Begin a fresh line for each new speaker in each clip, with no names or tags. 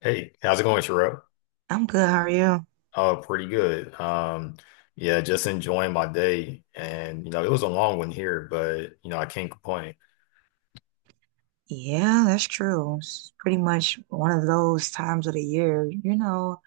Hey, how's it going, Sherelle?
I'm good, how are you?
Oh, pretty good. Yeah, just enjoying my day. And, you know, it was a long one here, but, you know, I can't complain.
Yeah, that's true. It's pretty much one of those times of the year. You know,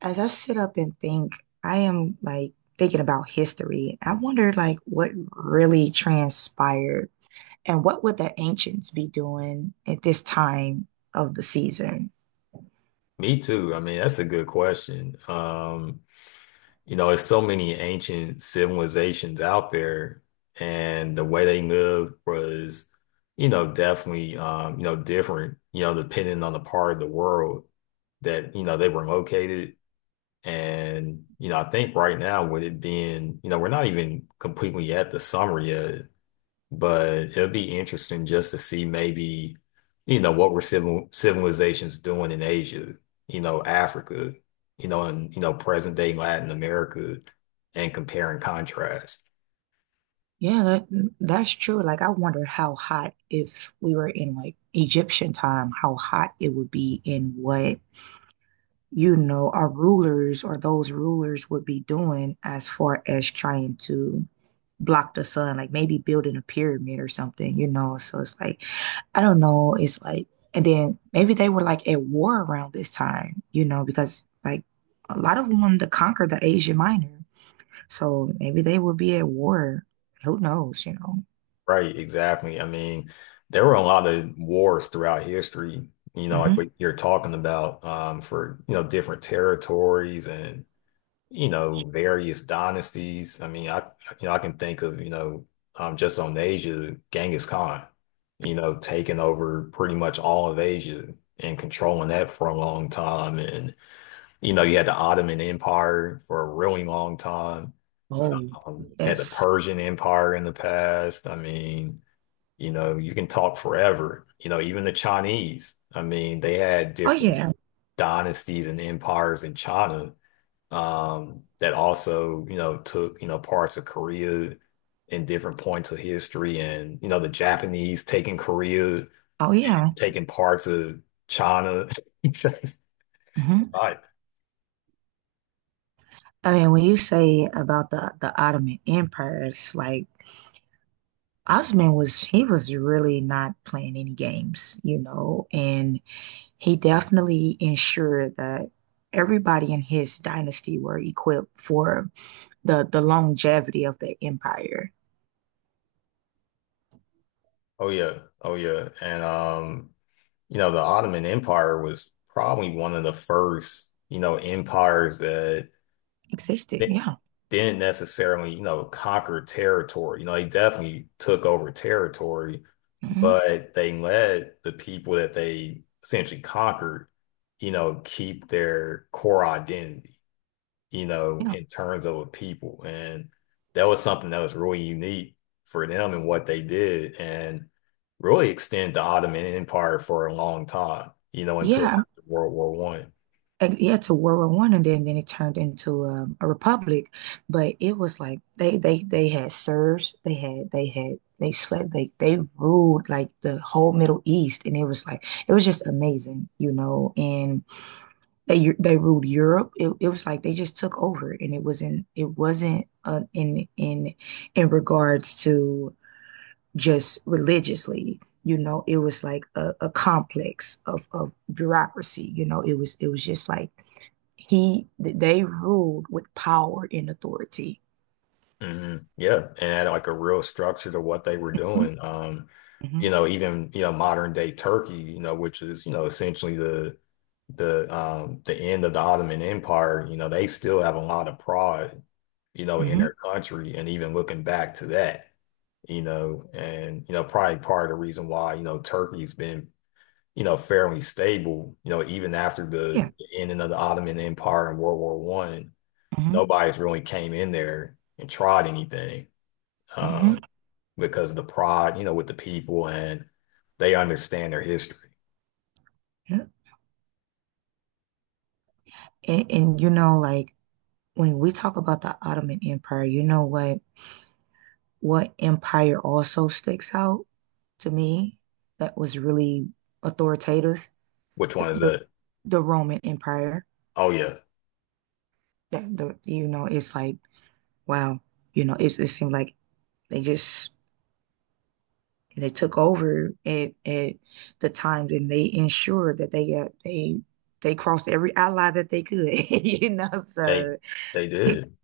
as I sit up and think, I am like thinking about history. I wonder like what really transpired and what would the ancients be doing at this time of the season?
Me too. I mean, that's a good question. You know, there's so many ancient civilizations out there, and the way they lived was, you know, definitely, you know, different, you know, depending on the part of the world that, you know, they were located. And, you know, I think right now with it being, you know, we're not even completely at the summer yet, but it'll be interesting just to see maybe, you know, what were civilizations doing in Asia, you know, Africa, you know, and you know, present day Latin America and compare and contrast.
Yeah, that's true. Like I wonder how hot if we were in like Egyptian time, how hot it would be and what, you know, our rulers or those rulers would be doing as far as trying to block the sun, like maybe building a pyramid or something, you know. So it's like I don't know, it's like and then maybe they were like at war around this time, you know, because like a lot of them wanted to conquer the Asia Minor. So maybe they would be at war. Who knows, you know.
Right, exactly. I mean, there were a lot of wars throughout history, you know, like
Mhm.
what you're talking about, for, you know, different territories and you know, various dynasties. I mean, I you know, I can think of, you know, just on Asia, Genghis Khan, you know, taking over pretty much all of Asia and controlling that for a long time. And, you know, you had the Ottoman Empire for a really long time.
Oh,
Had the
yes.
Persian Empire in the past. I mean, you know, you can talk forever. You know, even the Chinese. I mean, they had
Oh,
different
yeah. So,
dynasties and empires in China that also, you know, took, you know, parts of Korea in different points of history and, you know, the Japanese taking Korea,
oh, yeah.
taking parts of China. It's
Hmm.
a lot.
I mean, when you say about the Ottoman Empire, it's like Osman was he was really not playing any games, you know, and he definitely ensured that everybody in his dynasty were equipped for the longevity of the empire.
Oh yeah. Oh yeah. And you know, the Ottoman Empire was probably one of the first, you know, empires that
Existed.
they
Yeah.
didn't necessarily, you know, conquer territory. You know, they definitely took over territory,
Mhm.
but they let the people that they essentially conquered, you know, keep their core identity, you know,
Yeah.
in terms of a people. And that was something that was really unique for them and what they did and really extend the Ottoman Empire for a long time, you know, until
Yeah. I
after World War One.
yeah to World War One and then it turned into a republic, but it was like they had serfs, they had they slept they ruled like the whole Middle East, and it was like it was just amazing, you know. And they ruled Europe. It was like they just took over, and it wasn't in regards to just religiously, you know. It was like a complex of bureaucracy, you know. It was just like he they ruled with power and authority.
Hmm. Yeah, and had like a real structure to what they were doing. You
Mm-hmm,
know, even you know modern day Turkey, you know, which is you know essentially the the end of the Ottoman Empire. You know, they still have a lot of pride, you know, in
mm-hmm,
their country, and even looking back to that, you know, and you know probably part of the reason why you know Turkey's been you know fairly stable, you know, even after the
yeah,
ending of the Ottoman Empire and World War One,
mm-hmm,
nobody's really came in there and tried anything
mm-hmm,
um, because of the pride, you know, with the people and they understand their history.
yeah. And you know, like when we talk about the Ottoman Empire, you know what empire also sticks out to me that was really authoritative?
Which
The
one is
the,
it?
the Roman Empire.
Oh yeah,
That the you know, it's like wow, you know, it's, it seemed like they just and they took over at the time, and they ensured that they crossed every ally that they could you know
they
so
they did.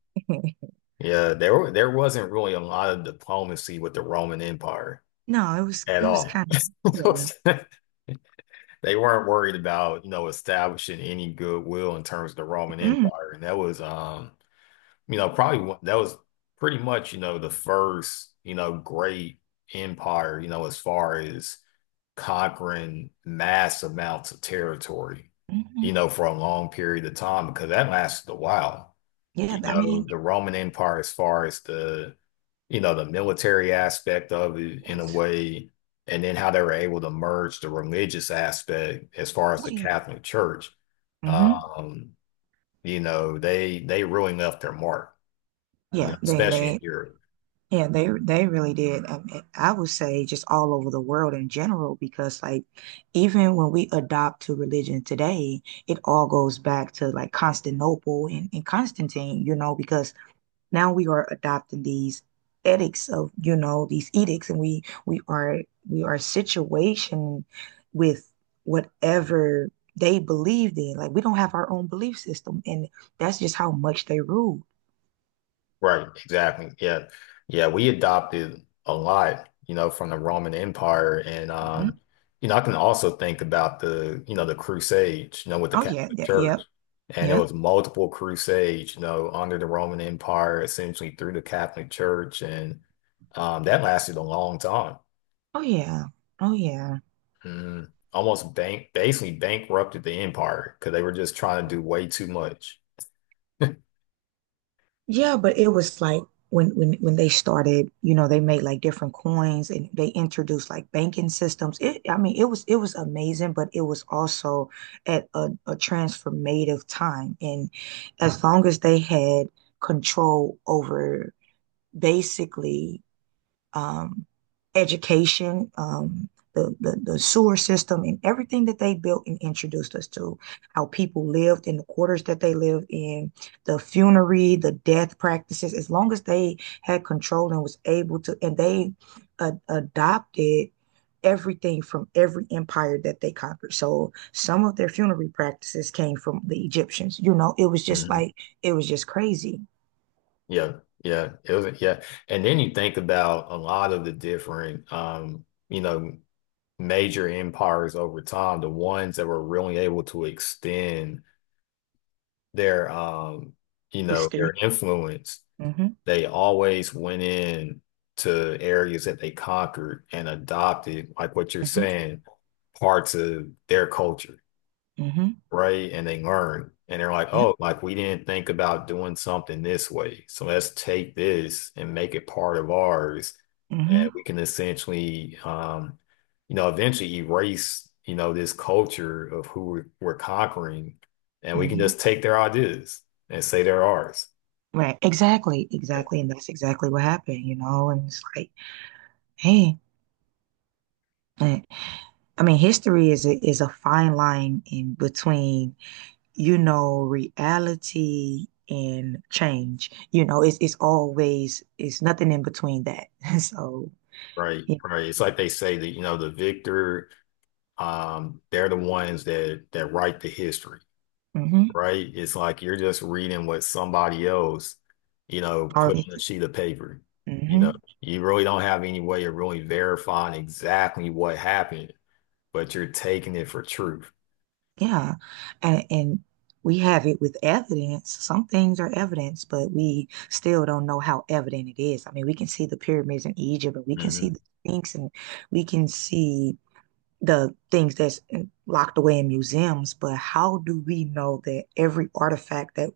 Yeah, there wasn't really a lot of diplomacy with the Roman Empire
no it was
at
it was
all.
kind of
They weren't worried about, you know, establishing any goodwill in terms of the
yeah
Roman
mm,
Empire. And that was you know, that was pretty much, you know, the first, you know, great empire, you know, as far as conquering mass amounts of territory, you
mhm.
know, for a long period of time because that lasted a while.
Yeah,
You
I
know,
mean
the Roman Empire, as far as the, you know, the military aspect of it in a
yes,
way, and then how they were able to merge the religious aspect as far as
oh,
the
yeah.
Catholic Church,
Hmm.
um, you know, they really left their mark, you
Yeah
know, especially
they
in Europe.
yeah they really did. I mean, I would say just all over the world in general, because like even when we adopt to religion today it all goes back to like Constantinople and Constantine, you know, because now we are adopting these ethics of, you know, these edicts and we are we are situation with whatever they believed in. Like we don't have our own belief system, and that's just how much they rule.
Right, exactly. Yeah. Yeah, we adopted a lot, you know, from the Roman Empire and
Mhm.
you know, I can also think about the, you know, the Crusades, you know, with the
Oh yeah,
Catholic
yeah, yeah,
Church. And it
yeah.
was multiple crusades, you know, under the Roman Empire, essentially through the Catholic Church and that lasted a long time.
Oh yeah. Oh yeah.
Mhm. Almost bank basically bankrupted the empire because they were just trying to do way too much.
Yeah, but it was like when they started, you know, they made like different coins and they introduced like banking systems. It, I mean, it was amazing, but it was also at a transformative time. And as long as they had control over basically um, education, the sewer system, and everything that they built and introduced us to, how people lived in the quarters that they lived in, the funerary, the death practices, as long as they had control and was able to, and they adopted everything from every empire that they conquered. So some of their funerary practices came from the Egyptians. You know, it was just like it was just crazy.
Yeah, yeah, it was yeah. And then you think about a lot of the different you know, major empires over time, the ones that were really able to extend their you know,
History.
their influence,
Mm-hmm.
they always went in to areas that they conquered and adopted, like what you're
Mm-hmm.
saying, parts of their culture
Mm-hmm.
right? And they learn and they're like,
Yep.
oh, like we didn't think about doing something this way. So let's take this and make it part of ours. And
Mm-hmm.
we can essentially, you know, eventually erase, you know, this culture of we're conquering. And we can
Mm-hmm.
just take their ideas and say they're ours.
Right. Exactly.
Yeah.
Exactly. And that's exactly what happened, you know? And it's like, hey, eh, I mean, history is is a fine line in between, you know, reality and change. You know, it's always it's nothing in between that. So
Right.
yeah.
Right. It's like they say that, you know, the victor, they're the ones that write the history.
Mm-hmm.
Right? It's like you're just reading what somebody else, you know, put on a sheet of paper. You know,
Mm-hmm.
you really don't have any way of really verifying exactly what happened, but you're taking it for truth.
Yeah. And we have it with evidence. Some things are evidence, but we still don't know how evident it is. I mean, we can see the pyramids in Egypt and we can see
Hmm.
the Sphinx and we can see the things that's locked away in museums, but how do we know that every artifact that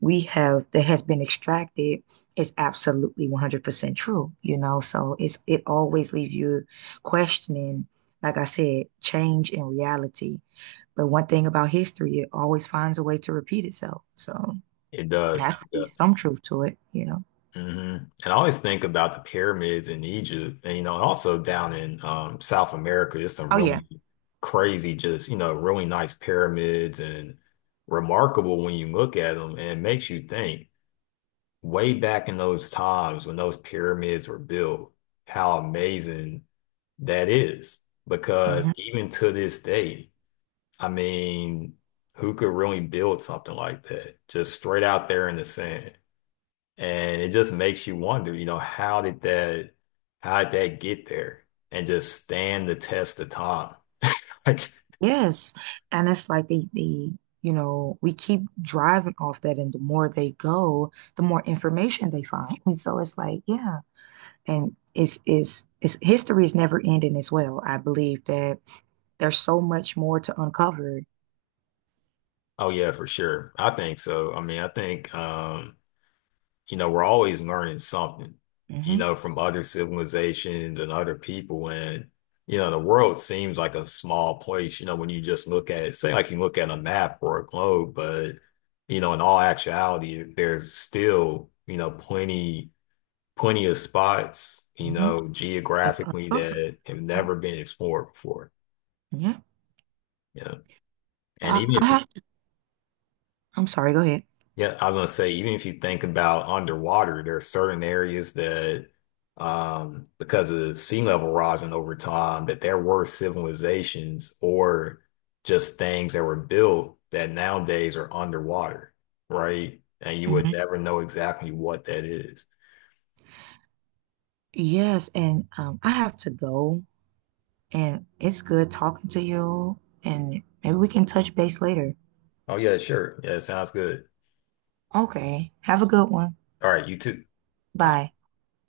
we have that has been extracted is absolutely 100% true, you know? So it's it always leaves you questioning, like I said, change in reality. But one thing about history, it always finds a way to repeat itself. So
It
it
does.
has to
It
be
does.
some truth to it, you know?
Hmm. And I always think about the pyramids in Egypt, and you know, also down in South America, there's some
Oh yeah.
really crazy, just you know, really nice pyramids and remarkable when you look at them, and it makes you think. Way back in those times when those pyramids were built, how amazing that is. Because
Mhm.
even to this day, I mean, who could really build something like that? Just straight out there in the sand. And it just makes you wonder, you know, how did that get there and just stand the test of time? Like,
Yes. And it's like you know, we keep driving off that, and the more they go, the more information they find. And so it's like, yeah. And it's history is never ending as well. I believe that there's so much more to uncover.
oh yeah, for sure. I think so. I mean, I think, you know, we're always learning something, you
Hmm.
know, from other civilizations and other people. And, you know, the world seems like a small place, you know, when you just look at it, say like you look at a map or a globe, but, you know, in all actuality, there's still, you know, plenty of spots, you
Hmm.
know,
That's
geographically
uncovered.
that have never been explored before.
Yeah.
Yeah, and
I,
even
I
if you
have to, I'm sorry, go ahead.
Yeah, I was gonna say, even if you think about underwater, there are certain areas that, because of sea level rising over time, that there were civilizations or just things that were built that nowadays are underwater, right? And you would
Hmm.
never know exactly what that is.
Yes, and I have to go, and it's good talking to you, and maybe we can touch base later.
Oh yeah, sure. Yeah, sounds good.
Okay, have a good one.
All right, you too. Bye.
Bye.